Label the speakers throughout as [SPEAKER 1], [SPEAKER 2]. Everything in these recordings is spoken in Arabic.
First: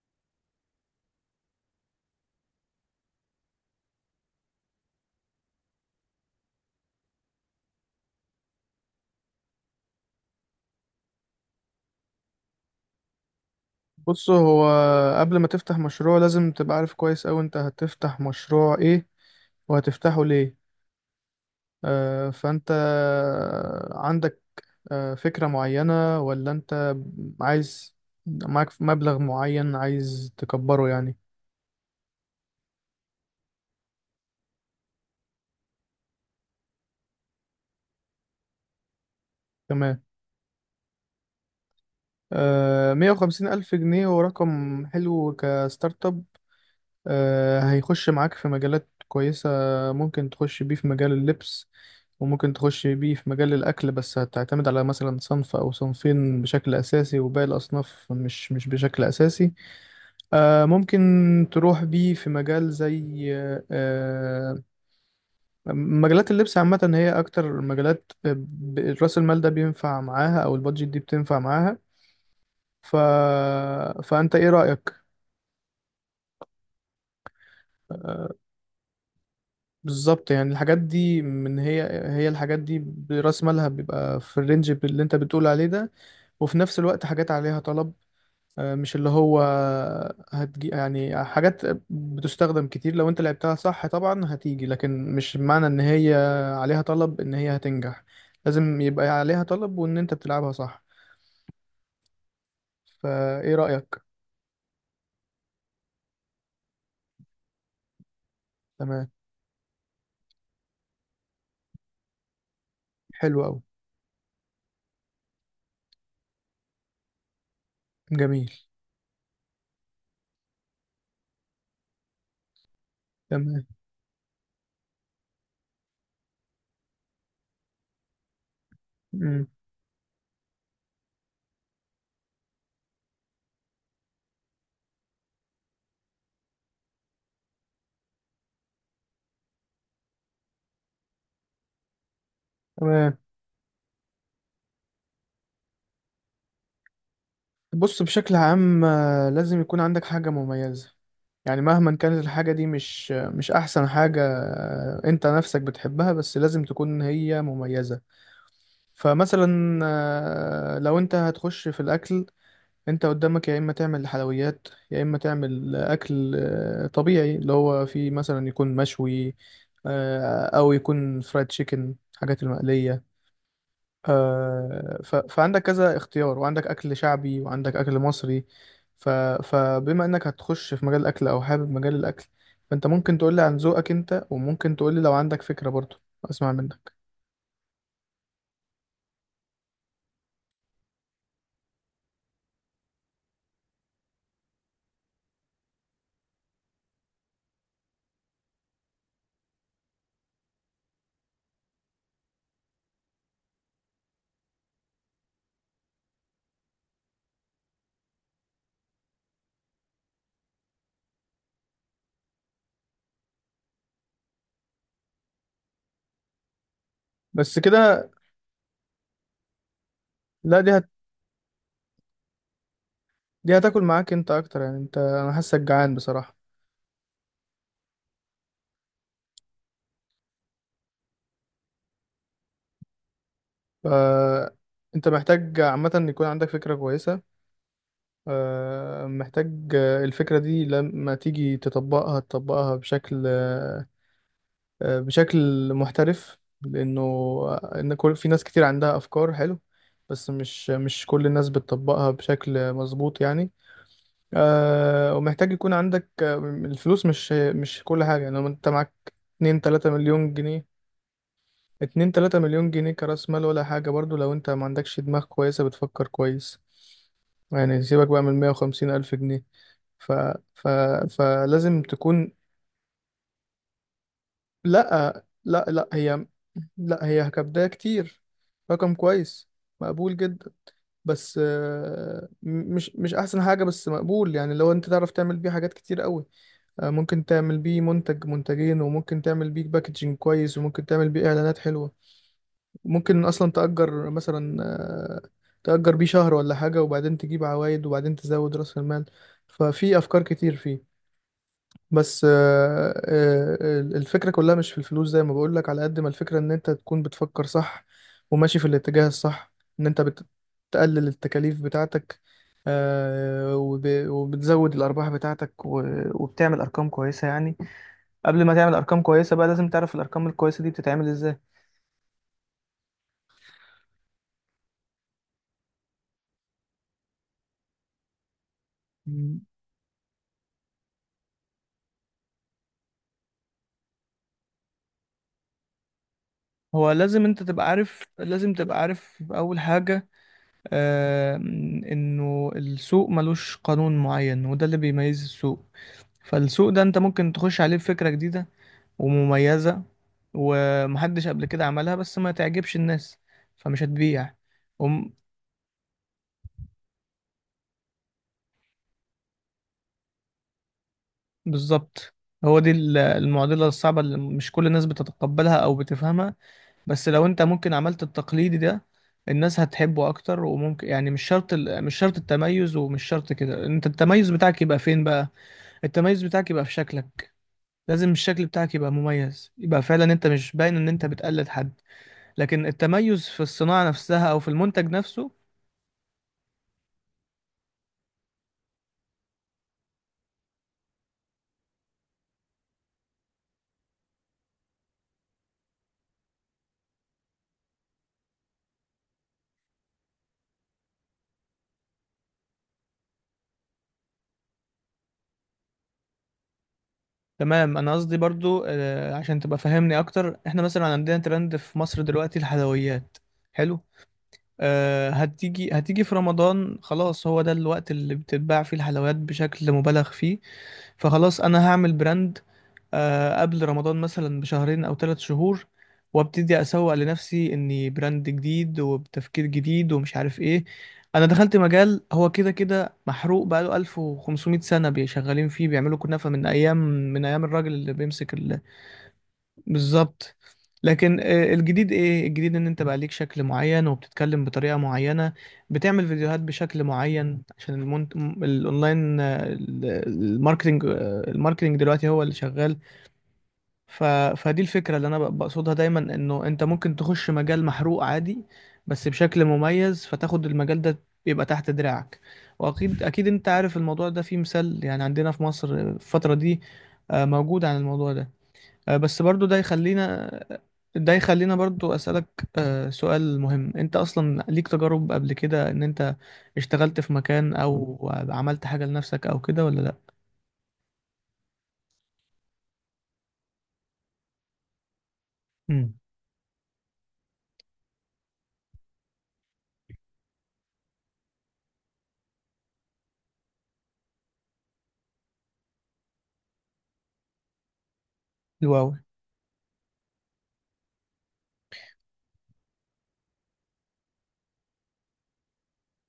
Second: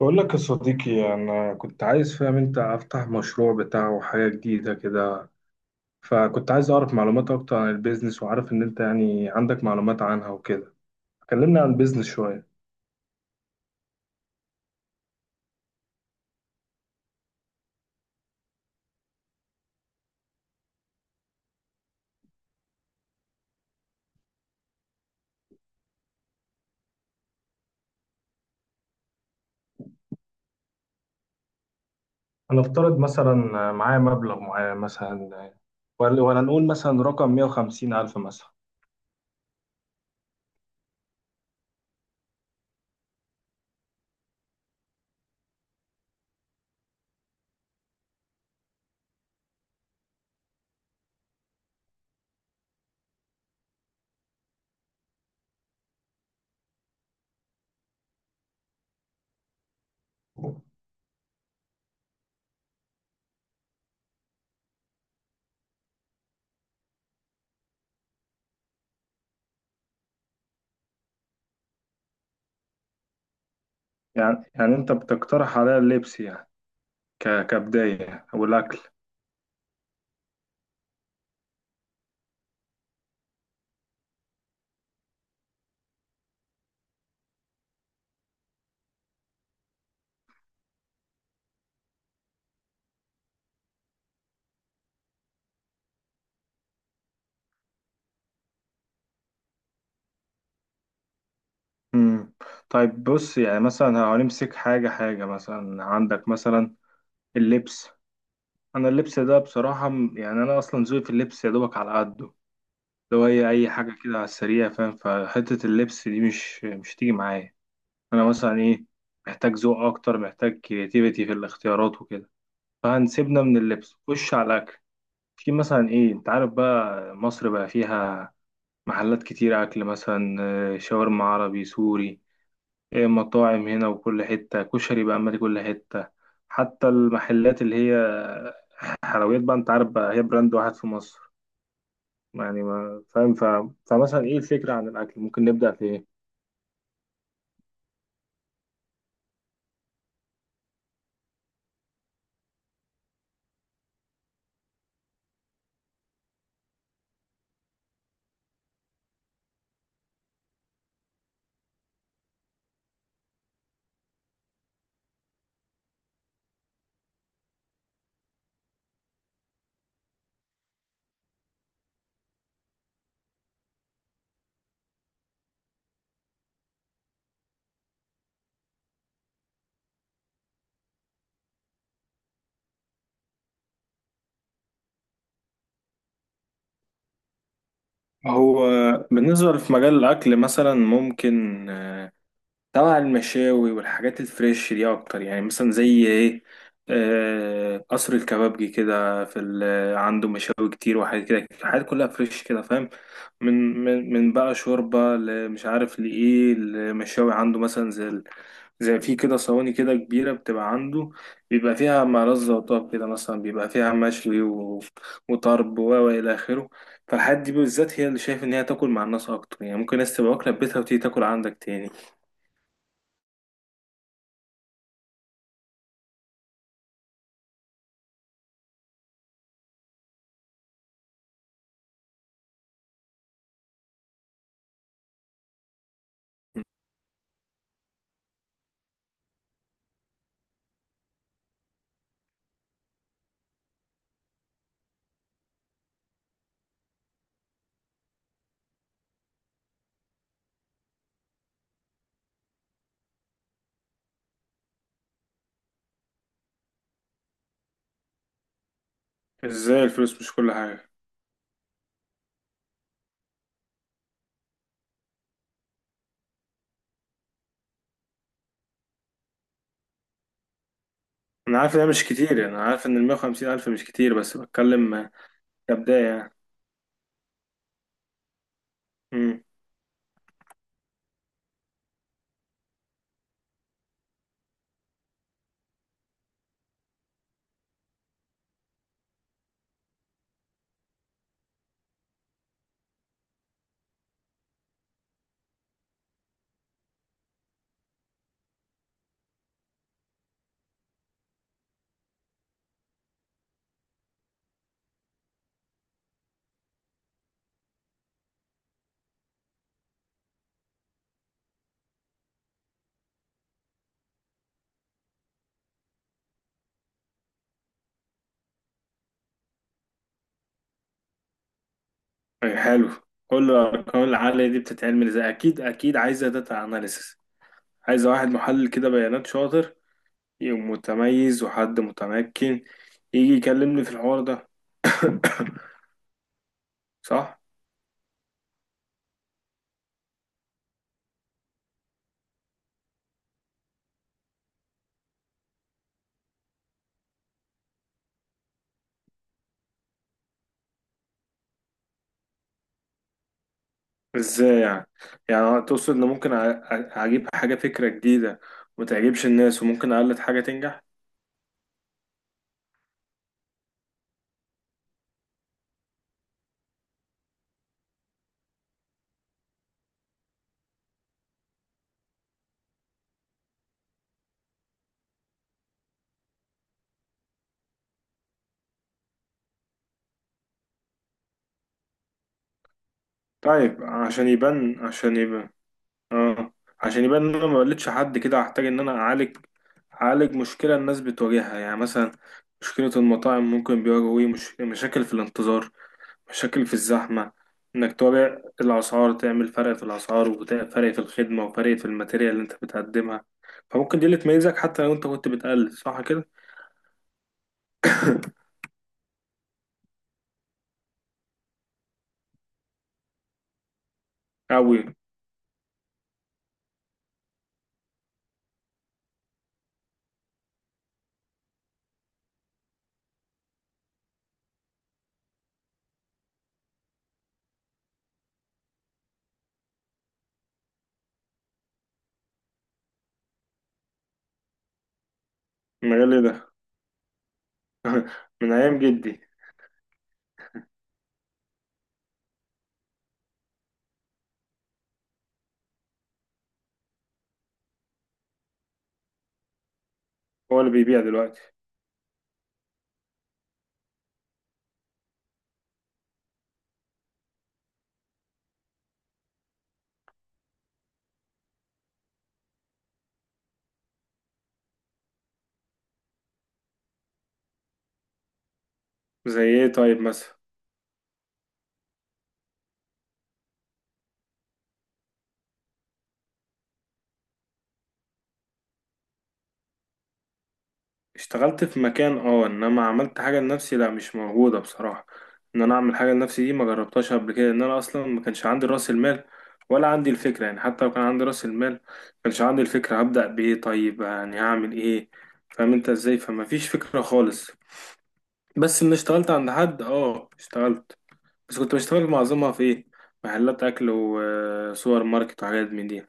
[SPEAKER 1] بقول لك يا صديقي، أنا كنت عايز فاهم أنت أفتح مشروع بتاعه حاجة جديدة كده. فكنت عايز أعرف معلومات أكتر عن البيزنس، وعارف إن أنت يعني عندك معلومات عنها وكده. كلمنا عن البيزنس شوية.
[SPEAKER 2] بص، هو قبل ما تفتح مشروع لازم تبقى عارف كويس أوي انت هتفتح مشروع ايه وهتفتحه ليه. فانت عندك فكرة معينة، ولا انت عايز، معاك مبلغ معين عايز تكبره يعني؟
[SPEAKER 1] هنفترض مثلا معايا مبلغ معين مثلا، ولا نقول مثلا رقم 150 ألف مثلا.
[SPEAKER 2] تمام. مية وخمسين ألف جنيه هو رقم حلو كستارت اب. هيخش معاك في مجالات كويسة. ممكن تخش بيه في مجال اللبس، وممكن تخش بيه في مجال الأكل، بس هتعتمد على مثلا صنف أو صنفين بشكل أساسي، وباقي الأصناف مش بشكل أساسي. ممكن تروح بيه في مجال زي آه، مجالات اللبس عامة، هي أكتر مجالات رأس المال ده بينفع معاها أو البادجت دي بتنفع معاها. ف... فأنت
[SPEAKER 1] يعني
[SPEAKER 2] إيه
[SPEAKER 1] يعني أنت
[SPEAKER 2] رأيك؟
[SPEAKER 1] بتقترح عليا اللبس يعني كبداية والأكل.
[SPEAKER 2] بالظبط، يعني الحاجات دي من هي هي الحاجات دي برأس مالها بيبقى في الرينج اللي انت بتقول عليه ده، وفي نفس الوقت حاجات عليها طلب. مش اللي هو هتجي يعني حاجات بتستخدم كتير، لو انت لعبتها صح طبعا هتيجي، لكن مش معنى ان هي عليها طلب ان هي هتنجح. لازم يبقى عليها طلب وان انت بتلعبها صح.
[SPEAKER 1] امم طيب بص
[SPEAKER 2] فايه
[SPEAKER 1] يعني
[SPEAKER 2] رأيك؟
[SPEAKER 1] مثلا هنمسك حاجة مثلا عندك مثلا اللبس. انا
[SPEAKER 2] تمام.
[SPEAKER 1] اللبس ده بصراحه يعني انا اصلا ذوقي في اللبس يا دوبك على قده. لو
[SPEAKER 2] حلو
[SPEAKER 1] هي
[SPEAKER 2] أوي.
[SPEAKER 1] اي حاجه كده على السريع، فاهم؟ فحته اللبس دي مش تيجي معايا. انا
[SPEAKER 2] جميل.
[SPEAKER 1] مثلا ايه، محتاج ذوق اكتر، محتاج كرياتيفيتي في الاختيارات وكده. فهنسيبنا من
[SPEAKER 2] تمام.
[SPEAKER 1] اللبس، خش على الاكل. في مثلا ايه، انت عارف بقى مصر بقى فيها محلات
[SPEAKER 2] مم.
[SPEAKER 1] كتير اكل مثلا، شاورما عربي سوري إيه، مطاعم هنا، وكل حته كشري بقى مالي كل حته. حتى المحلات اللي هي حلويات بقى، انت عارف بقى، هي براند واحد في مصر يعني، ما
[SPEAKER 2] تمام.
[SPEAKER 1] فاهم فمثلا ايه الفكرة عن الأكل؟ ممكن نبدأ في ايه؟
[SPEAKER 2] بص، بشكل عام لازم يكون عندك حاجة مميزة. يعني مهما كانت الحاجة دي مش أحسن حاجة، أنت نفسك بتحبها، بس لازم تكون هي مميزة. فمثلا لو أنت هتخش في الأكل، أنت قدامك يا إما تعمل حلويات، يا إما تعمل أكل طبيعي اللي هو فيه مثلا يكون مشوي، أو يكون فرايد تشيكن، حاجات المقلية. فعندك كذا اختيار، وعندك أكل شعبي، وعندك أكل مصري. ف... فبما إنك هتخش في مجال الأكل، أو حابب مجال الأكل، فأنت ممكن تقولي عن ذوقك أنت، وممكن تقولي لو عندك فكرة برضو. أسمع منك.
[SPEAKER 1] هو بالنسبة في مجال الأكل مثلا ممكن، طبعا المشاوي والحاجات الفريش دي اكتر، يعني مثلا زي ايه؟ قصر الكبابجي كده، عنده مشاوي كتير وحاجات كده، الحاجات كلها فريش كده، فاهم؟ من بقى شوربة، مش عارف لإيه. المشاوي عنده مثلا زي في كده صواني كده كبيرة بتبقى عنده، بيبقى فيها مع وطاب كده، مثلا بيبقى فيها وطرب و إلى آخره. فالحاجات دي
[SPEAKER 2] بس
[SPEAKER 1] بالذات هي
[SPEAKER 2] كده؟
[SPEAKER 1] اللي شايف إن هي تاكل مع الناس أكتر، يعني ممكن ناس تبقى واكلة في
[SPEAKER 2] لا،
[SPEAKER 1] بيتها وتيجي تاكل عندك تاني.
[SPEAKER 2] دي هتاكل معاك أنت أكتر، يعني أنا حاسك جعان بصراحة. ف... أنت محتاج عامة إن يكون عندك فكرة كويسة، محتاج الفكرة دي لما تيجي تطبقها، تطبقها بشكل محترف. لانه آه، ان كل في ناس كتير عندها افكار حلو، بس مش كل الناس بتطبقها بشكل مظبوط يعني. ومحتاج يكون عندك الفلوس، مش كل حاجة. يعني لو انت معاك 2
[SPEAKER 1] ازاي
[SPEAKER 2] 3
[SPEAKER 1] الفلوس مش
[SPEAKER 2] مليون
[SPEAKER 1] كل
[SPEAKER 2] جنيه،
[SPEAKER 1] حاجة؟
[SPEAKER 2] 2 3 مليون جنيه كرأس مال، ولا حاجة برضو لو انت ما عندكش دماغ كويسة بتفكر كويس. يعني سيبك بقى من 150 ألف جنيه. ف... ف...
[SPEAKER 1] انا عارف
[SPEAKER 2] فلازم
[SPEAKER 1] انها مش
[SPEAKER 2] تكون.
[SPEAKER 1] كتير، يعني انا عارف ان المية وخمسين الف مش كتير، بس بتكلم
[SPEAKER 2] لا، لا، لا،
[SPEAKER 1] كبداية يعني.
[SPEAKER 2] لا، هي كبداية كتير. رقم
[SPEAKER 1] امم.
[SPEAKER 2] كويس. مقبول جدا. بس مش احسن حاجة، بس مقبول. يعني لو انت تعرف تعمل بيه حاجات كتير قوي. ممكن تعمل بيه منتج منتجين، وممكن تعمل بيه باكجينج كويس، وممكن تعمل بيه اعلانات حلوة. ممكن اصلا تأجر مثلا، تأجر بيه شهر ولا حاجة، وبعدين تجيب عوايد، وبعدين تزود رأس المال. ففي افكار كتير فيه، بس الفكرة كلها مش في الفلوس، زي ما بقولك، على قد ما الفكرة ان انت تكون بتفكر صح، وماشي في الاتجاه الصح، ان انت بتقلل التكاليف بتاعتك، وبتزود الارباح بتاعتك، وبتعمل ارقام كويسة يعني. قبل ما تعمل ارقام كويسة بقى، لازم تعرف الارقام الكويسة دي بتتعمل ازاي.
[SPEAKER 1] أي حلو. كل الارقام العالية دي بتتعمل ازاي؟ اكيد اكيد عايزة داتا اناليسس، عايزة واحد محلل كده بيانات
[SPEAKER 2] مم.
[SPEAKER 1] شاطر، يبقى متميز وحد متمكن، يجي يكلمني في الحوار ده.
[SPEAKER 2] هو لازم
[SPEAKER 1] صح.
[SPEAKER 2] انت تبقى عارف، لازم تبقى عارف اول حاجة آه، انه السوق ملوش قانون معين، وده اللي بيميز السوق. فالسوق ده انت ممكن تخش عليه بفكرة جديدة ومميزة، ومحدش قبل كده عملها، بس ما تعجبش الناس، فمش هتبيع.
[SPEAKER 1] ازاي يعني؟
[SPEAKER 2] وم-
[SPEAKER 1] يعني تقصد ان ممكن اجيب حاجة فكرة جديدة وتعجبش الناس، وممكن اقلد حاجة تنجح؟
[SPEAKER 2] بالظبط. هو دي المعضلة الصعبة اللي مش كل الناس بتتقبلها او بتفهمها. بس لو انت ممكن عملت التقليدي ده، الناس هتحبه اكتر، وممكن يعني مش شرط مش شرط التميز، ومش شرط كده. انت التميز بتاعك يبقى فين بقى؟ التميز بتاعك يبقى في شكلك. لازم الشكل بتاعك يبقى مميز، يبقى فعلا انت مش باين ان انت بتقلد حد، لكن التميز في
[SPEAKER 1] طيب
[SPEAKER 2] الصناعة
[SPEAKER 1] عشان
[SPEAKER 2] نفسها أو في
[SPEAKER 1] يبان
[SPEAKER 2] المنتج
[SPEAKER 1] عشان
[SPEAKER 2] نفسه.
[SPEAKER 1] يبان اه، عشان يبان ان انا ما قلتش حد كده، هحتاج ان انا اعالج مشكله الناس بتواجهها. يعني مثلا مشكله المطاعم، ممكن بيواجهوا ايه؟ مش... مشاكل في الانتظار، مشاكل في الزحمه. انك تواجه الاسعار، تعمل فرق في الاسعار وفرق في الخدمه وفرق في الماتيريال اللي انت بتقدمها. فممكن دي اللي تميزك، حتى لو انت كنت بتقلد صح كده.
[SPEAKER 2] تمام. أنا قصدي برضو، عشان تبقى فاهمني أكتر، إحنا مثلا عندنا ترند في مصر دلوقتي الحلويات. حلو.
[SPEAKER 1] قوي.
[SPEAKER 2] هتيجي في رمضان، خلاص، هو ده الوقت اللي بتتباع فيه الحلويات بشكل مبالغ فيه. فخلاص، انا هعمل براند قبل رمضان مثلا بشهرين او ثلاث شهور، وابتدي اسوق لنفسي اني براند جديد، وبتفكير جديد، ومش عارف ايه. انا دخلت مجال هو كده كده محروق بقاله 1500 سنة بيشغالين فيه، بيعملوا
[SPEAKER 1] المجال إيه
[SPEAKER 2] كنافة من
[SPEAKER 1] ده؟
[SPEAKER 2] ايام من ايام الراجل اللي بيمسك.
[SPEAKER 1] من ايام جدي.
[SPEAKER 2] بالظبط. لكن الجديد ايه؟ الجديد ان انت بقى ليك شكل معين، وبتتكلم بطريقة معينة، بتعمل فيديوهات بشكل معين، عشان الاونلاين،
[SPEAKER 1] هو اللي
[SPEAKER 2] الماركتينج
[SPEAKER 1] بيبيع
[SPEAKER 2] آه،
[SPEAKER 1] دلوقتي.
[SPEAKER 2] الماركتينج دلوقتي هو اللي شغال. ف... فدي الفكرة اللي انا بقصدها دايما، انه انت ممكن تخش مجال محروق عادي، بس بشكل مميز، فتاخد المجال ده يبقى تحت دراعك. واكيد اكيد انت عارف الموضوع ده فيه مثال، يعني عندنا في مصر في الفترة دي موجود عن الموضوع ده، بس
[SPEAKER 1] زي
[SPEAKER 2] برضو
[SPEAKER 1] ايه طيب مثلا؟
[SPEAKER 2] ده يخلينا برضو أسألك سؤال مهم. انت اصلا ليك تجارب قبل كده، ان انت اشتغلت في مكان، او عملت حاجة لنفسك او كده، ولا لا؟
[SPEAKER 1] اشتغلت في مكان اه، انما عملت حاجه لنفسي، لا مش موجوده بصراحه. ان انا
[SPEAKER 2] امم
[SPEAKER 1] اعمل حاجه لنفسي دي ما جربتهاش قبل كده، ان انا اصلا ما كانش عندي راس المال ولا عندي الفكره. يعني حتى لو كان عندي راس المال، ما كانش عندي الفكره. هبدا بايه طيب؟ يعني هعمل ايه؟ فاهم انت ازاي؟ فما فيش فكره خالص.
[SPEAKER 2] حلو
[SPEAKER 1] بس ان
[SPEAKER 2] أوي.
[SPEAKER 1] اشتغلت عند حد اه، اشتغلت. بس كنت بشتغل معظمها في ايه؟ محلات اكل وسوبر ماركت وحاجات من دي.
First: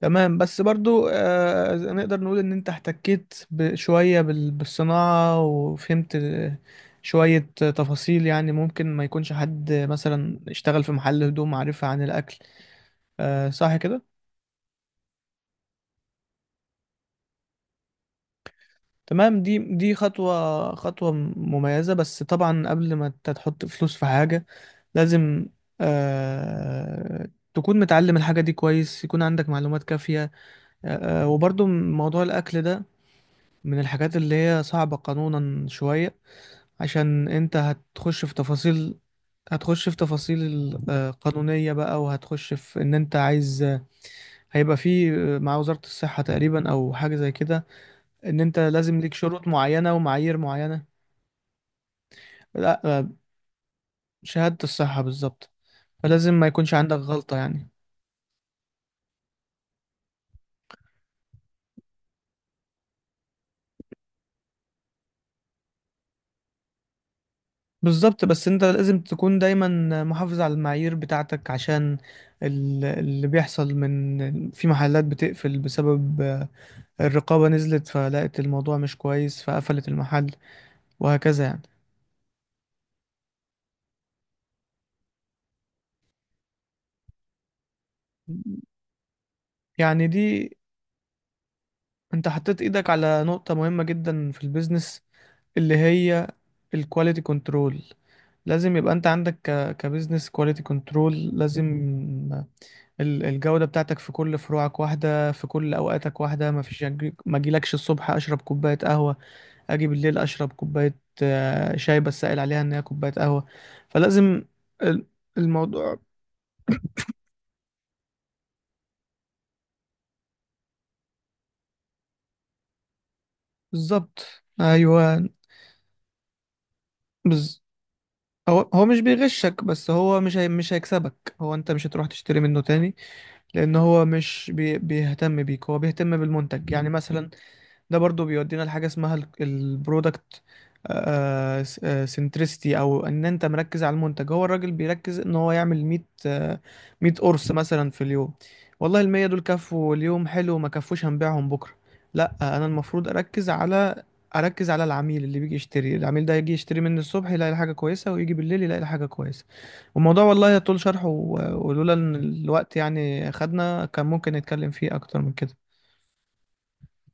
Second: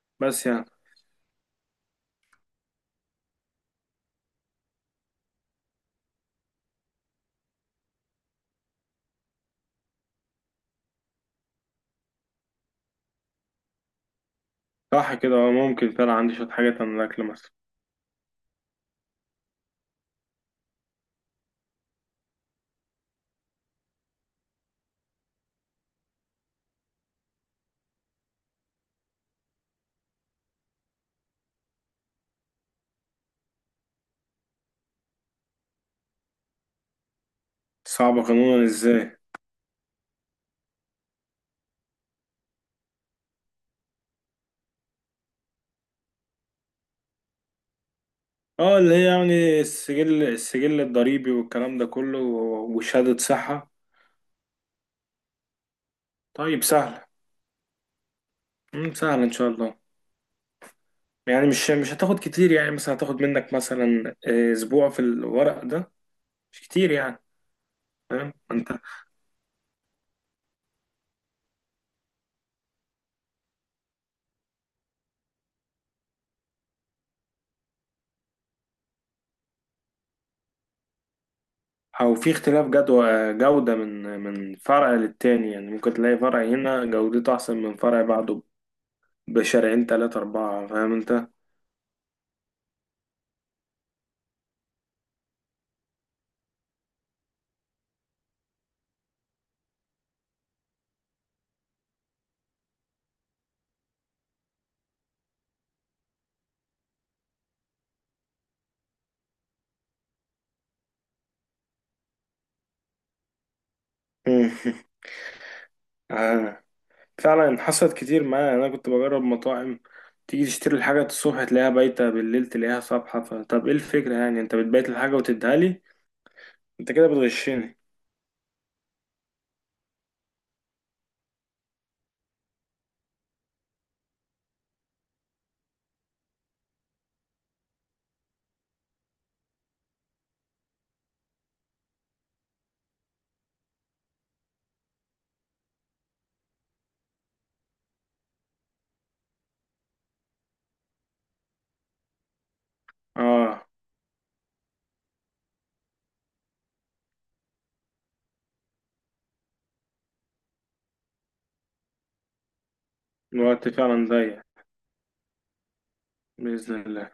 [SPEAKER 2] تمام،
[SPEAKER 1] بس
[SPEAKER 2] بس
[SPEAKER 1] يعني
[SPEAKER 2] برضو نقدر نقول إن أنت احتكيت شوية بالصناعة، وفهمت شوية تفاصيل. يعني ممكن ما يكونش حد مثلا اشتغل في محل هدوم عارفها عن الأكل، صح كده؟
[SPEAKER 1] صح كده اه، ممكن فعلا عندي شويه حاجات عن الاكل مثلا.
[SPEAKER 2] تمام. دي خطوة خطوة مميزة، بس طبعا قبل ما انت تحط فلوس في حاجة لازم تكون متعلم الحاجة دي كويس، يكون عندك معلومات كافية. وبرضو موضوع الأكل ده من الحاجات اللي هي صعبة قانونا شوية، عشان انت
[SPEAKER 1] صعبه قانونا ازاي؟
[SPEAKER 2] هتخش في تفاصيل قانونية بقى، وهتخش في ان انت عايز، هيبقى في مع وزارة الصحة تقريبا او حاجة زي كده، ان انت
[SPEAKER 1] اه اللي
[SPEAKER 2] لازم
[SPEAKER 1] هي
[SPEAKER 2] ليك شروط
[SPEAKER 1] يعني
[SPEAKER 2] معينة
[SPEAKER 1] السجل
[SPEAKER 2] ومعايير
[SPEAKER 1] السجل
[SPEAKER 2] معينة.
[SPEAKER 1] الضريبي والكلام ده كله
[SPEAKER 2] لا،
[SPEAKER 1] وشهادة صحة.
[SPEAKER 2] شهادة الصحة بالظبط. فلازم ما
[SPEAKER 1] طيب
[SPEAKER 2] يكونش عندك
[SPEAKER 1] سهلة.
[SPEAKER 2] غلطة يعني.
[SPEAKER 1] مم، سهلة ان شاء الله. يعني مش هتاخد كتير، يعني مثلا هتاخد منك مثلا اسبوع في الورق ده، مش كتير يعني.
[SPEAKER 2] بالظبط.
[SPEAKER 1] فاهم
[SPEAKER 2] بس انت
[SPEAKER 1] انت؟
[SPEAKER 2] لازم تكون دايما محافظ على المعايير بتاعتك، عشان اللي بيحصل من في محلات بتقفل بسبب الرقابة نزلت فلقت الموضوع مش كويس، فقفلت المحل، وهكذا يعني.
[SPEAKER 1] او في اختلاف جدوى جودة من فرع للتاني، يعني ممكن تلاقي فرع هنا جودته احسن من فرع بعده بشرعين
[SPEAKER 2] يعني
[SPEAKER 1] تلاتة
[SPEAKER 2] دي،
[SPEAKER 1] اربعة، فاهم انت؟
[SPEAKER 2] انت حطيت ايدك على نقطة مهمة جدا في البيزنس، اللي هي الكواليتي كنترول. لازم يبقى انت عندك كبيزنس كواليتي كنترول. لازم الجودة بتاعتك في كل فروعك واحدة، في كل اوقاتك واحدة، ما فيش ما اجيلكش الصبح اشرب كوباية قهوة، اجي بالليل اشرب كوباية شاي بس سائل عليها ان هي كوباية قهوة. فلازم ال- الموضوع.
[SPEAKER 1] فعلا حصلت كتير معايا، انا كنت بجرب مطاعم. تيجي تشتري الحاجة الصبح، تلاقيها بايتة، بالليل تلاقيها صبحة. فطب ايه الفكرة
[SPEAKER 2] بالظبط،
[SPEAKER 1] يعني؟ انت بتبيت الحاجة
[SPEAKER 2] ايوه.
[SPEAKER 1] وتديها لي، انت كده
[SPEAKER 2] بز...
[SPEAKER 1] بتغشني.
[SPEAKER 2] هو هو مش بيغشك، بس هو مش هي مش هيكسبك. هو انت مش هتروح تشتري منه تاني، لان هو مش بيهتم بيك، هو بيهتم بالمنتج. يعني مثلا ده برضو بيودينا لحاجة اسمها البرودكت سنترستي، او ان انت مركز على المنتج. هو الراجل بيركز ان هو يعمل 100، آه، 100 قرص مثلا في اليوم، والله المية دول كفوا اليوم، حلو، ما كفوش هنبيعهم بكرة. لا، انا المفروض
[SPEAKER 1] اه،
[SPEAKER 2] اركز على العميل اللي بيجي يشتري. العميل ده يجي يشتري مني الصبح يلاقي حاجة كويسة، ويجي بالليل يلاقي حاجة كويسة. والموضوع والله يطول شرحه، ولولا ان الوقت يعني
[SPEAKER 1] الوقت
[SPEAKER 2] خدنا كان
[SPEAKER 1] فعلا
[SPEAKER 2] ممكن
[SPEAKER 1] ضيق.
[SPEAKER 2] نتكلم فيه اكتر من كده.
[SPEAKER 1] بإذن الله.